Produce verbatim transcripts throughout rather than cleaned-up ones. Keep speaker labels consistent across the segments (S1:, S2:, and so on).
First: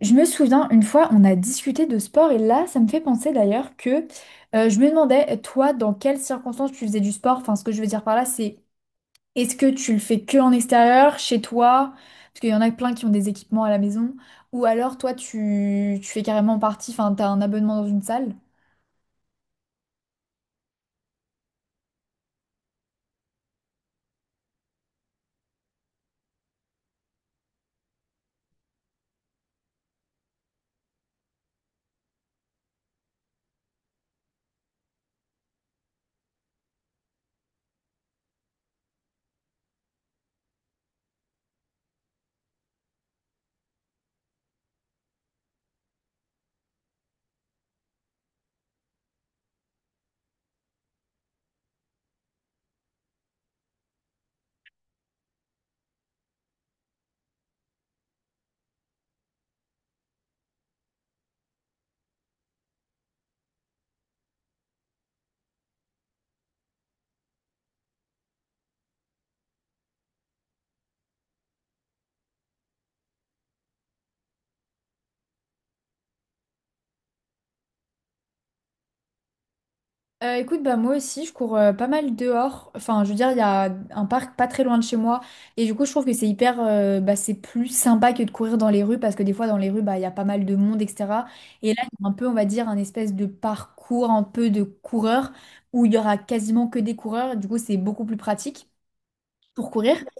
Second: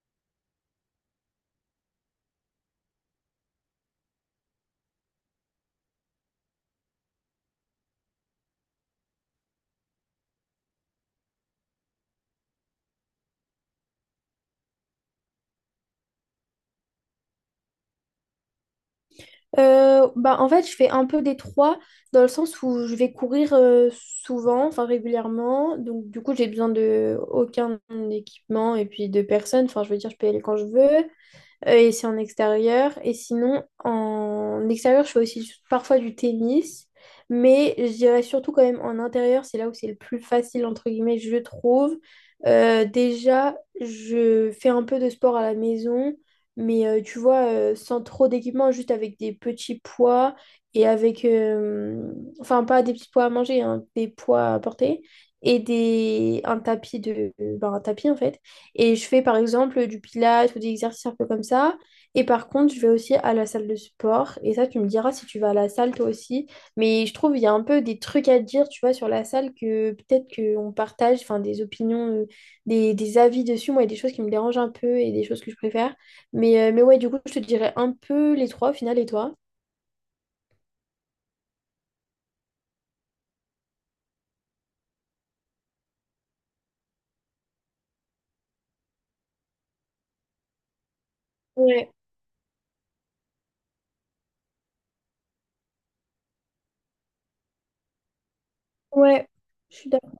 S1: Je me souviens, une fois, on a discuté de sport et là, ça me fait penser d'ailleurs que euh, je me demandais, toi, dans quelles circonstances tu faisais du sport? Enfin, ce que je veux dire par là, c'est est-ce que tu le fais que en extérieur, chez toi? Parce qu'il y en a plein qui ont des équipements à la maison. Ou alors, toi, tu, tu fais carrément partie, enfin, t'as un abonnement dans une salle?
S2: Euh, bah, en fait, je fais un peu des trois dans le sens où je vais courir euh, souvent, enfin régulièrement. Donc, du coup, j'ai besoin de aucun équipement et puis de personne. Enfin, je veux dire, je peux y aller quand je veux. Euh, et c'est en extérieur. Et sinon, en extérieur, je fais aussi parfois du tennis. Mais je dirais surtout quand même en intérieur, c'est là où c'est le plus facile, entre guillemets, je trouve. Euh, déjà, je fais un peu de sport à la maison. Mais euh, tu vois, euh, sans trop d'équipement, juste avec des petits poids et avec... euh, enfin, pas des petits poids à manger, hein, des poids à porter et des, un tapis de... ben, un tapis en fait. Et je fais par exemple du pilates ou des exercices un peu comme ça. Et par contre, je vais aussi à la salle de sport. Et ça, tu me diras si tu vas à la salle toi aussi. Mais je trouve il y a un peu des trucs à dire, tu vois, sur la salle que peut-être qu'on partage, enfin des opinions, euh, des, des avis dessus. Moi, il y a des choses qui me dérangent un peu et des choses que je préfère. Mais, euh, mais ouais, du coup, je te dirais un peu les trois au final. Et toi?
S1: Euh, écoute, bah moi aussi, je cours euh, pas mal dehors. Enfin, je veux dire, il y a un parc pas très loin de chez moi. Et du coup, je trouve que c'est hyper, euh, bah, c'est plus sympa que de courir dans les rues parce que des fois, dans les rues, bah, il y a pas mal de monde, et cetera. Et là,
S2: Ouais,
S1: il y a un peu, on va dire, un espèce de parcours un peu de coureur où il y aura quasiment que des coureurs. Du coup, c'est beaucoup plus pratique
S2: ouais,
S1: pour
S2: je suis
S1: courir.
S2: d'accord.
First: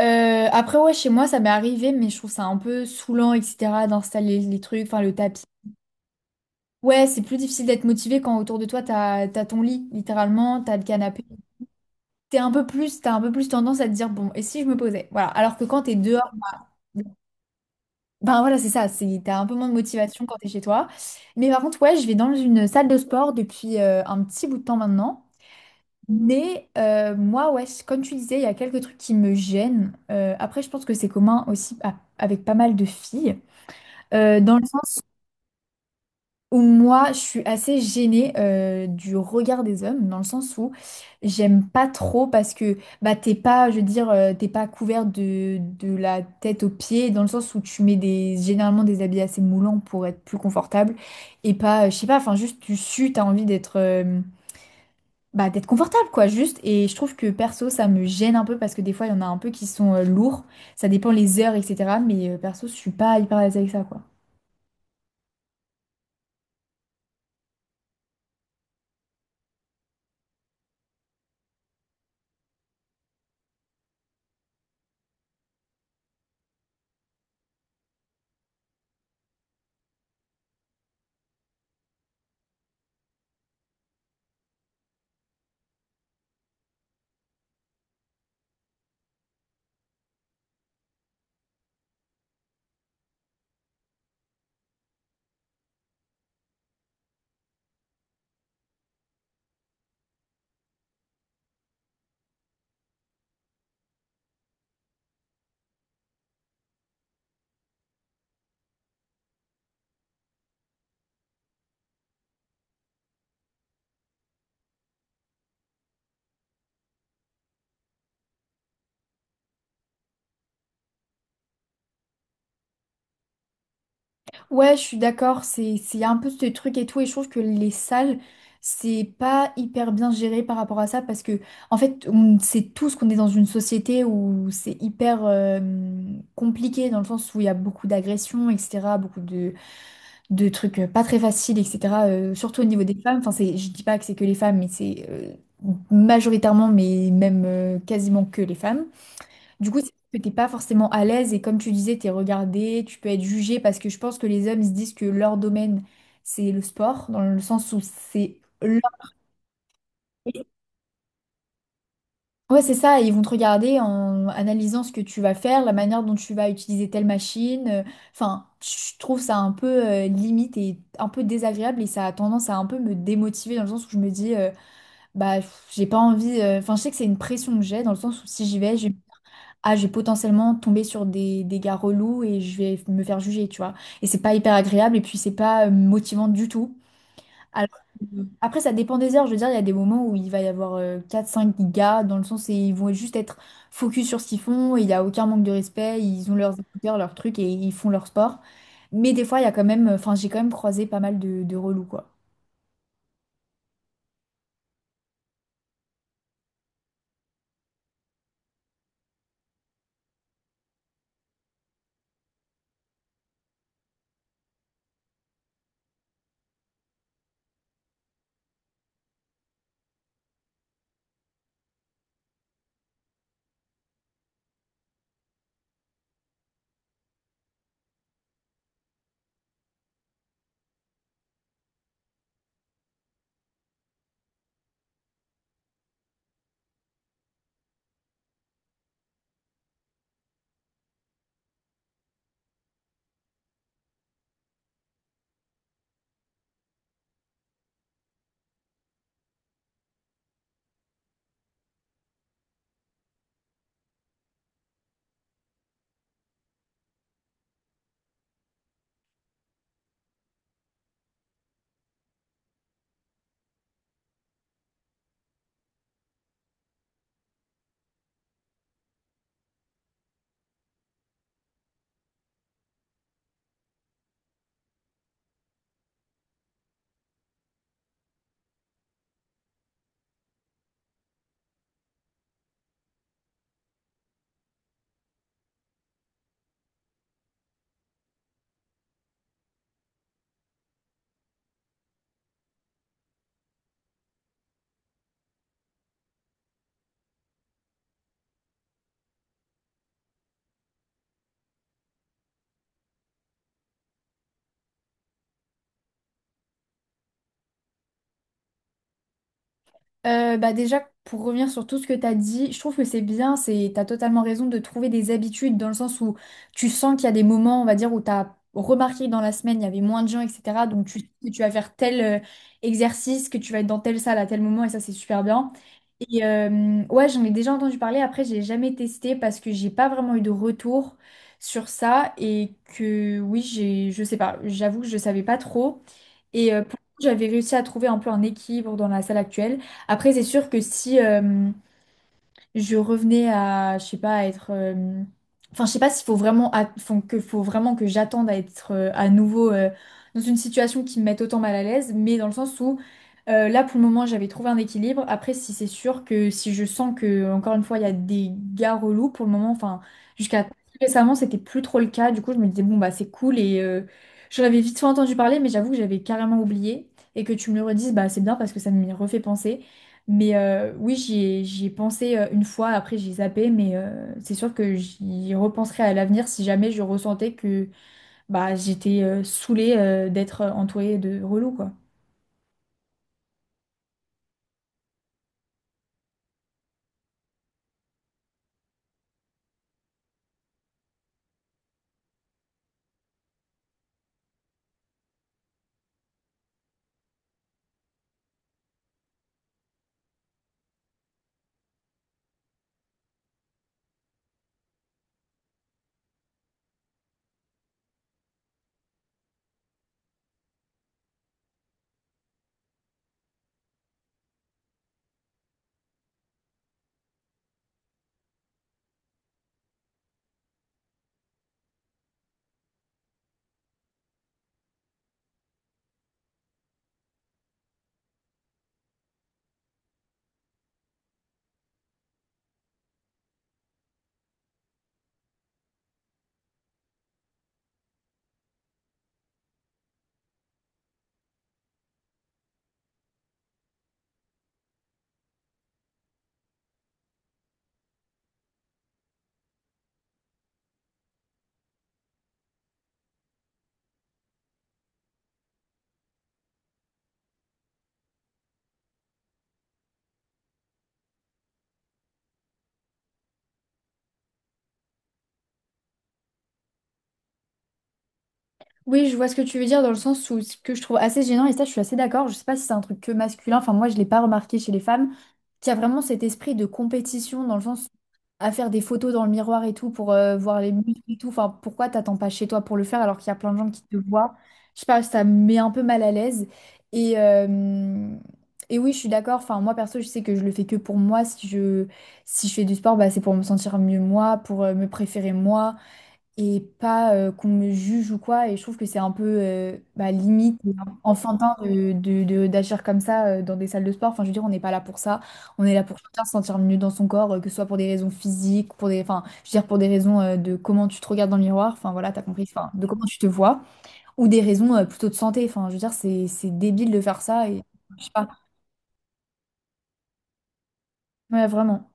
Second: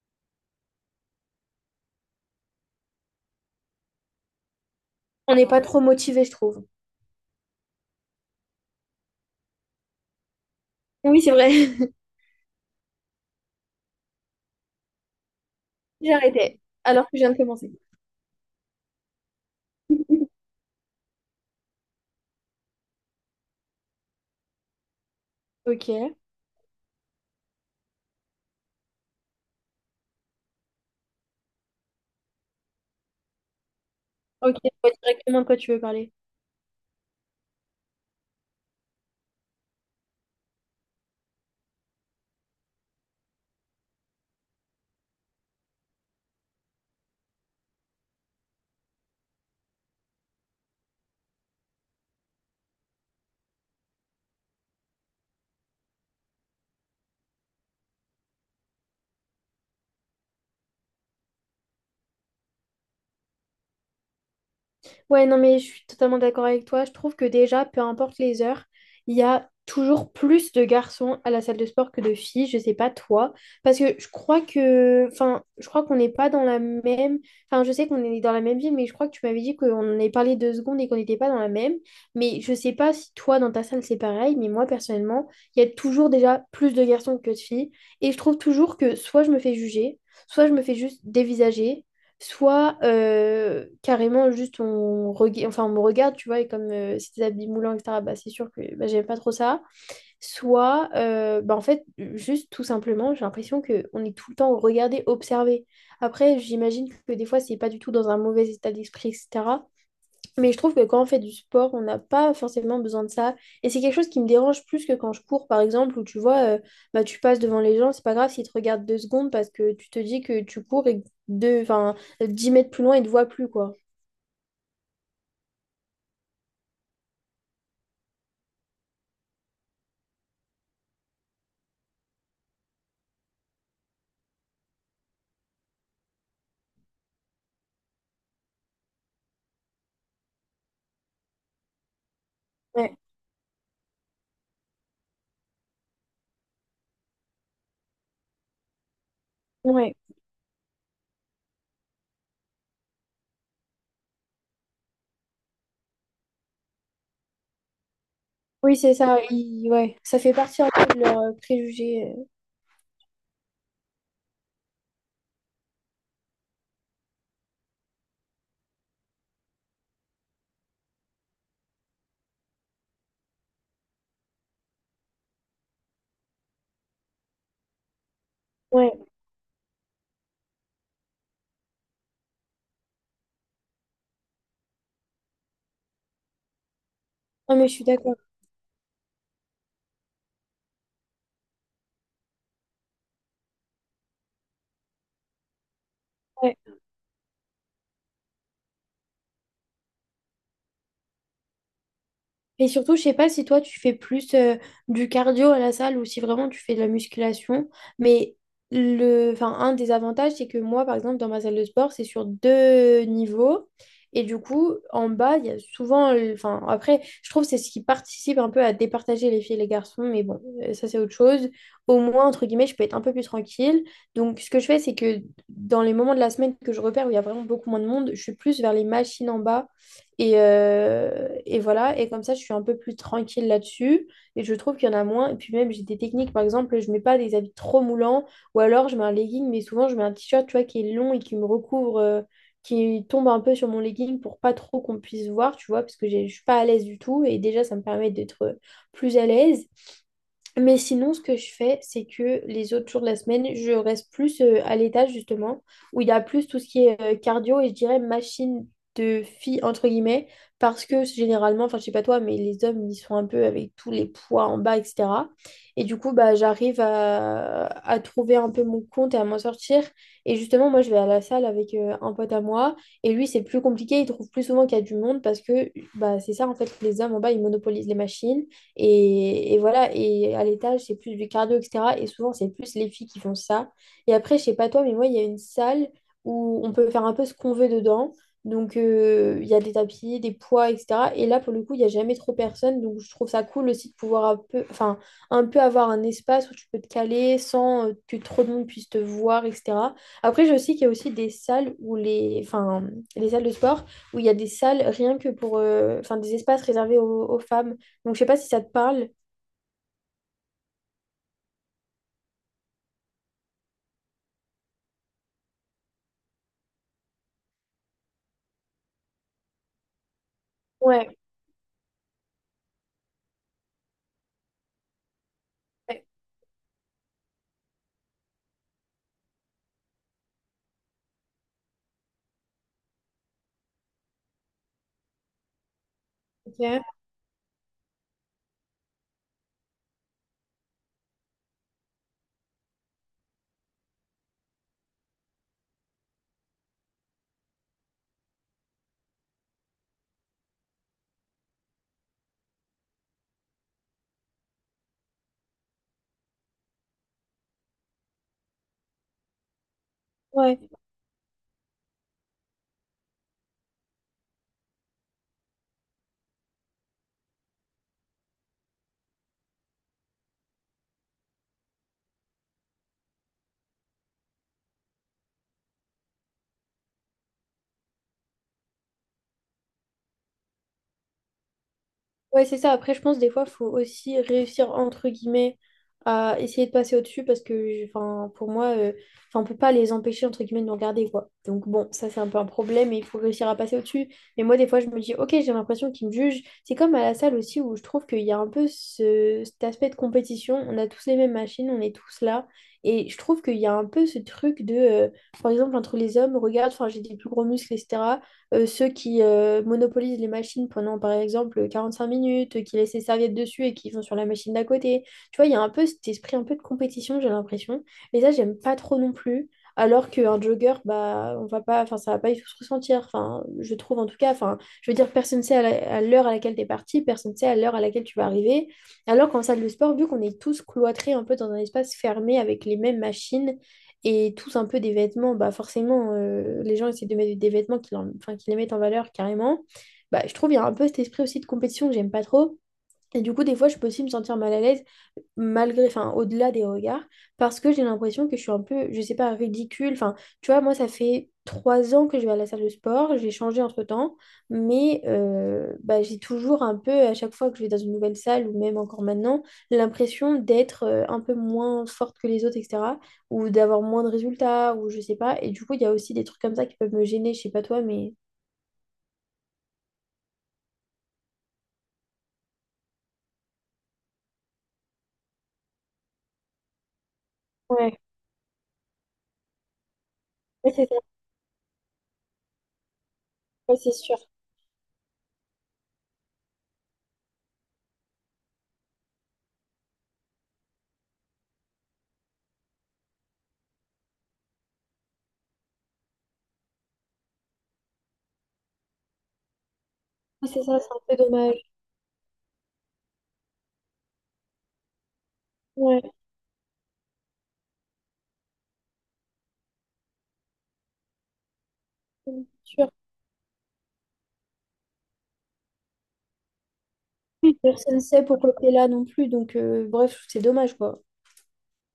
S1: Euh, après, ouais, chez moi, ça m'est arrivé, mais je trouve ça un peu saoulant, et cetera, d'installer les trucs, enfin, le
S2: On
S1: tapis.
S2: n'est pas trop motivé, je trouve.
S1: Ouais, c'est plus difficile d'être motivé quand autour de toi, t'as, t'as ton lit, littéralement, t'as le
S2: Oui,
S1: canapé.
S2: c'est vrai.
S1: T'es un peu plus, t'as un peu plus tendance à te dire, bon, et si je me posais? Voilà. Alors que quand t'es
S2: J'ai
S1: dehors,
S2: arrêté. Alors que je viens de commencer.
S1: ben voilà, c'est ça, c'est, t'as un peu moins de motivation quand t'es chez toi. Mais par contre, ouais, je vais dans une salle de sport depuis euh, un petit bout de temps maintenant.
S2: Ok.
S1: Mais euh, moi, ouais, c- comme tu disais, il y a quelques trucs qui me gênent. Euh, après, je pense que c'est commun aussi à- avec pas mal de filles. Euh,
S2: Ok,
S1: dans le
S2: je vois
S1: sens
S2: directement de quoi tu veux parler.
S1: ou moi, je suis assez gênée euh, du regard des hommes, dans le sens où j'aime pas trop parce que bah t'es pas, je veux dire, euh, t'es pas couvert de, de la tête aux pieds, dans le sens où tu mets des généralement des habits assez moulants pour être plus confortable et pas, euh, je sais pas, enfin juste tu sues, t'as envie d'être euh, bah d'être confortable quoi, juste. Et je trouve que perso ça me gêne un peu parce que des fois il y en a un peu qui sont euh, lourds, ça dépend les heures et cetera. Mais euh, perso je suis pas hyper à l'aise avec ça quoi.
S2: Ouais, non, mais je suis totalement d'accord avec toi. Je trouve que déjà, peu importe les heures, il y a toujours plus de garçons à la salle de sport que de filles. Je sais pas toi. Parce que je crois que. Enfin, je crois qu'on n'est pas dans la même. Enfin, je sais qu'on est dans la même ville, mais je crois que tu m'avais dit qu'on en avait parlé deux secondes et qu'on n'était pas dans la même. Mais je sais pas si toi, dans ta salle, c'est pareil. Mais moi, personnellement, il y a toujours déjà plus de garçons que de filles. Et je trouve toujours que soit je me fais juger, soit je me fais juste dévisager. Soit euh, carrément juste on, rega- enfin, on me regarde, tu vois, et comme euh, c'est des habits moulants, et cetera, bah, c'est sûr que bah, j'aime pas trop ça. Soit, euh, bah, en fait, juste tout simplement, j'ai l'impression qu'on est tout le temps regardé, observé. Après, j'imagine que des fois, c'est pas du tout dans un mauvais état d'esprit, et cetera. Mais je trouve que quand on fait du sport, on n'a pas forcément besoin de ça. Et c'est quelque chose qui me dérange plus que quand je cours, par exemple, où tu vois, euh, bah, tu passes devant les gens, c'est pas grave s'ils te regardent deux secondes parce que tu te dis que tu cours et que deux, enfin, dix mètres plus loin, ils te voient plus, quoi.
S1: Ouais, je suis d'accord, c'est c'est un peu ce truc et tout, et je trouve que les salles, c'est pas hyper bien géré par rapport à ça, parce que, en fait, on sait tous qu'on est dans une société où c'est hyper euh, compliqué, dans le sens où il y a beaucoup d'agressions, et cetera, beaucoup de, de trucs euh, pas très faciles, et cetera, euh, surtout au niveau des
S2: Ouais,
S1: femmes, enfin, c'est, je dis pas que c'est que les femmes, mais c'est euh, majoritairement, mais même euh, quasiment que les femmes. Du coup,
S2: ouais.
S1: c'est que t'es pas forcément à l'aise et comme tu disais, t'es regardé, tu peux être jugé parce que je pense que les hommes ils se disent que leur domaine c'est le sport, dans le sens où c'est
S2: Oui,
S1: leur...
S2: c'est ça. ils- ouais. Ça fait partie un peu de leurs euh, préjugés. euh.
S1: Ouais, c'est ça, ils vont te regarder en analysant ce que tu vas faire, la manière dont tu vas utiliser telle machine. euh, Enfin, je trouve ça un peu euh, limite et un peu désagréable et ça a tendance à un peu me démotiver dans le sens où je me dis, euh, bah, pff, j'ai pas envie, euh, enfin, je sais que c'est une pression que j'ai dans le sens où si j'y vais, je
S2: Ouais.
S1: ah, je vais potentiellement tomber sur des, des gars relous et je vais me faire juger, tu vois. Et c'est pas hyper agréable et puis c'est pas euh, motivant du tout.
S2: Non,
S1: Alors,
S2: mais je suis d'accord.
S1: après, ça dépend des heures. Je veux dire, il y a des moments où il va y avoir euh, quatre cinq gars dans le sens où ils vont juste être focus sur ce qu'ils font et il n'y a aucun manque de respect. Ils ont
S2: Ouais.
S1: leurs écouteurs, leurs trucs et ils font leur sport. Mais des fois, il y a quand même, enfin, j'ai quand même croisé pas mal de, de relous, quoi.
S2: Et surtout, je sais pas si toi tu fais plus euh, du cardio à la salle ou si vraiment tu fais de la musculation, mais le, enfin, un des avantages, c'est que moi, par exemple, dans ma salle de sport, c'est sur deux niveaux. Et du coup, en bas, il y a souvent, le- enfin, après, je trouve que c'est ce qui participe un peu à départager les filles et les garçons, mais bon, euh, ça c'est autre chose. Au moins, entre guillemets, je peux être un peu plus tranquille. Donc, ce que je fais, c'est que dans les moments de la semaine que je repère où il y a vraiment beaucoup moins de monde, je suis plus vers les machines en bas et, euh, et voilà, et comme ça, je suis un peu plus tranquille là-dessus. Et je trouve qu'il y en a moins. Et puis même, j'ai des techniques, par exemple, je mets pas des habits trop moulants, ou alors je mets un legging, mais souvent, je mets un t-shirt, tu vois, qui est long et qui me recouvre, euh, qui tombe un peu sur mon legging pour pas trop qu'on puisse voir, tu vois, parce que j'ai- je suis pas à l'aise du tout. Et déjà, ça me permet d'être plus à l'aise. Mais sinon, ce que je fais, c'est que les autres jours de la semaine, je reste plus euh, à l'étage, justement, où il y a plus tout ce qui est euh, cardio et je dirais machine de fille, entre guillemets, parce que généralement, enfin, je sais pas toi, mais les hommes, ils sont un peu avec tous les poids en bas, et cetera. Et du coup, bah, j'arrive à, à trouver un peu mon compte et à m'en sortir. Et justement, moi, je vais à la salle avec euh, un pote à moi et lui, c'est plus compliqué, il trouve plus souvent qu'il y a du monde parce que, bah, c'est ça, en fait, les hommes en bas, ils monopolisent les machines. Et, et voilà, et à l'étage, c'est plus du cardio, et cetera. Et souvent, c'est plus les filles qui font ça. Et après, je sais pas toi, mais moi, il y a une salle où on peut faire un peu ce qu'on veut dedans. Donc, euh, il y a des tapis, des poids, et cetera. Et là, pour le coup, il n'y a jamais trop personne. Donc, je trouve ça cool aussi de pouvoir un peu, enfin, un peu avoir un espace où tu peux te caler sans euh, que trop de monde puisse te voir, et cetera. Après, je sais qu'il y a aussi des salles où les, enfin, les salles de sport où il y a des salles rien que pour, euh, enfin, des espaces réservés aux, aux femmes. Donc, je sais pas si ça te parle.
S1: Euh, bah déjà, pour revenir sur tout ce que tu as dit, je trouve que c'est bien, c'est, tu as totalement raison de trouver des habitudes dans le sens où tu sens qu'il y a des moments, on va dire, où tu as remarqué que dans la semaine, il y avait moins de gens, et cetera. Donc tu sais
S2: Ouais,
S1: que tu vas faire tel euh, exercice, que tu vas être dans telle salle à tel moment, et ça, c'est super bien.
S2: ouais,
S1: Et euh, ouais, j'en ai déjà entendu parler, après, j'ai jamais testé parce que j'ai pas vraiment eu de retour sur ça et que oui, j'ai, je sais pas, j'avoue que je savais pas trop. Et euh, pour
S2: ok.
S1: le coup, j'avais réussi à trouver un peu un équilibre dans la salle actuelle. Après, c'est sûr que si, euh, je revenais à, je sais pas, à être. euh, Enfin, je sais pas s'il faut vraiment, at- enfin, que faut vraiment que j'attende à être euh, à nouveau euh, dans une situation qui me mette autant mal à l'aise, mais dans le sens où euh, là, pour le moment, j'avais trouvé un équilibre. Après, si c'est sûr que si je sens que, encore une fois, il y a des gars relous, pour le moment, enfin, jusqu'à
S2: Ouais,
S1: récemment, c'était plus trop le cas. Du coup, je me disais, bon, bah, c'est cool et euh, j'en avais vite fait entendu parler, mais j'avoue que j'avais carrément oublié et que tu me le redises, bah, c'est bien parce que ça me refait penser. Mais euh, oui, j'y ai, j'y ai pensé euh, une fois, après j'ai zappé, mais euh, c'est sûr que j'y repenserai à l'avenir si jamais je ressentais que bah, j'étais euh, saoulée euh, d'être entourée de relous, quoi.
S2: ouais, c'est ça. Après, je pense des fois, faut aussi réussir entre guillemets à essayer de passer au-dessus parce que, enfin, pour moi, euh, enfin, on peut pas les empêcher entre guillemets de nous regarder, quoi. Donc bon, ça c'est un peu un problème et il faut réussir à passer au-dessus. Mais moi, des fois, je me dis, ok, j'ai l'impression qu'ils me jugent. C'est comme à la salle aussi où je trouve qu'il y a un peu ce, cet aspect de compétition. On a tous les mêmes machines, on est tous là. Et je trouve qu'il y a un peu ce truc de, euh, par exemple, entre les hommes, regarde, enfin, j'ai des plus gros muscles, et cetera euh, ceux qui euh, monopolisent les machines pendant, par exemple, quarante-cinq minutes, euh, qui laissent les serviettes dessus et qui vont sur la machine d'à côté. Tu vois, il y a un peu cet esprit un peu de compétition, j'ai l'impression. Et ça, j'aime pas trop non plus. Alors qu'un jogger, bah, on va pas, enfin, ça va pas du tout se ressentir. Enfin, je trouve en tout cas, enfin, je veux dire, personne ne sait à la- à l'heure à laquelle t'es parti, personne ne sait à l'heure à laquelle tu vas arriver. Alors qu'en salle de sport, vu qu'on est tous cloîtrés un peu dans un espace fermé avec les mêmes machines, et tous un peu des vêtements, bah forcément, euh, les gens essaient de mettre des vêtements qui, leur- enfin, qui les mettent en valeur carrément. Bah, je trouve qu'il y a un peu cet esprit aussi de compétition que j'aime pas trop. Et du coup, des fois, je peux aussi me sentir mal à l'aise, malgré, enfin, au-delà des regards, parce que j'ai l'impression que je suis un peu, je sais pas, ridicule. Enfin, tu vois, moi, ça fait trois ans que je vais à la salle de sport, j'ai changé entre-temps, mais euh, bah, j'ai toujours un peu, à chaque fois que je vais dans une nouvelle salle, ou même encore maintenant, l'impression d'être euh, un peu moins forte que les autres, et cetera, ou d'avoir moins de résultats, ou je sais pas. Et du coup, il y a aussi des trucs comme ça qui peuvent me gêner, je sais pas toi, mais...
S1: Oui, je vois ce que tu veux dire dans le sens où ce que je trouve assez gênant, et ça je suis assez d'accord, je sais pas si c'est un truc que masculin, enfin moi je l'ai pas remarqué chez les femmes, qu'il y a vraiment cet esprit de compétition dans le sens
S2: Ouais,
S1: à faire des photos dans le miroir et tout pour euh, voir les
S2: ouais, c'est ça.
S1: muscles et tout. Enfin, pourquoi t'attends pas chez toi pour le faire alors qu'il y a plein de gens
S2: Ouais,
S1: qui
S2: c'est
S1: te
S2: sûr.
S1: voient? Je sais pas, ça me met un peu mal à l'aise. Et, euh, et oui, je suis d'accord. Enfin, moi perso, je sais que je le fais que pour moi. Si je, si je fais du sport, bah, c'est pour me sentir mieux moi, pour euh, me préférer moi et pas euh, qu'on me juge ou quoi. Et je trouve que c'est un peu euh, bah,
S2: Ouais,
S1: limite
S2: c'est
S1: et
S2: ça, c'est un peu
S1: enfantin
S2: dommage.
S1: de, de- de- d'agir comme ça euh, dans des salles de sport. Enfin, je veux dire, on n'est pas là pour ça. On est là pour
S2: Ouais,
S1: chacun se sentir mieux dans son corps, euh, que ce soit pour des raisons physiques, pour des, enfin, je veux dire, pour des raisons euh, de comment tu te regardes dans le miroir. Enfin, voilà, t'as
S2: c'est
S1: compris. Enfin, de
S2: sûr.
S1: comment tu te vois, ou des raisons euh, plutôt de santé. Enfin, je veux dire, c'est, c'est débile de faire ça.
S2: Oui,
S1: Et
S2: personne ne
S1: je sais
S2: sait
S1: pas.
S2: pourquoi t'es là non plus. Donc, euh, bref, c'est dommage, quoi.
S1: Ouais, vraiment.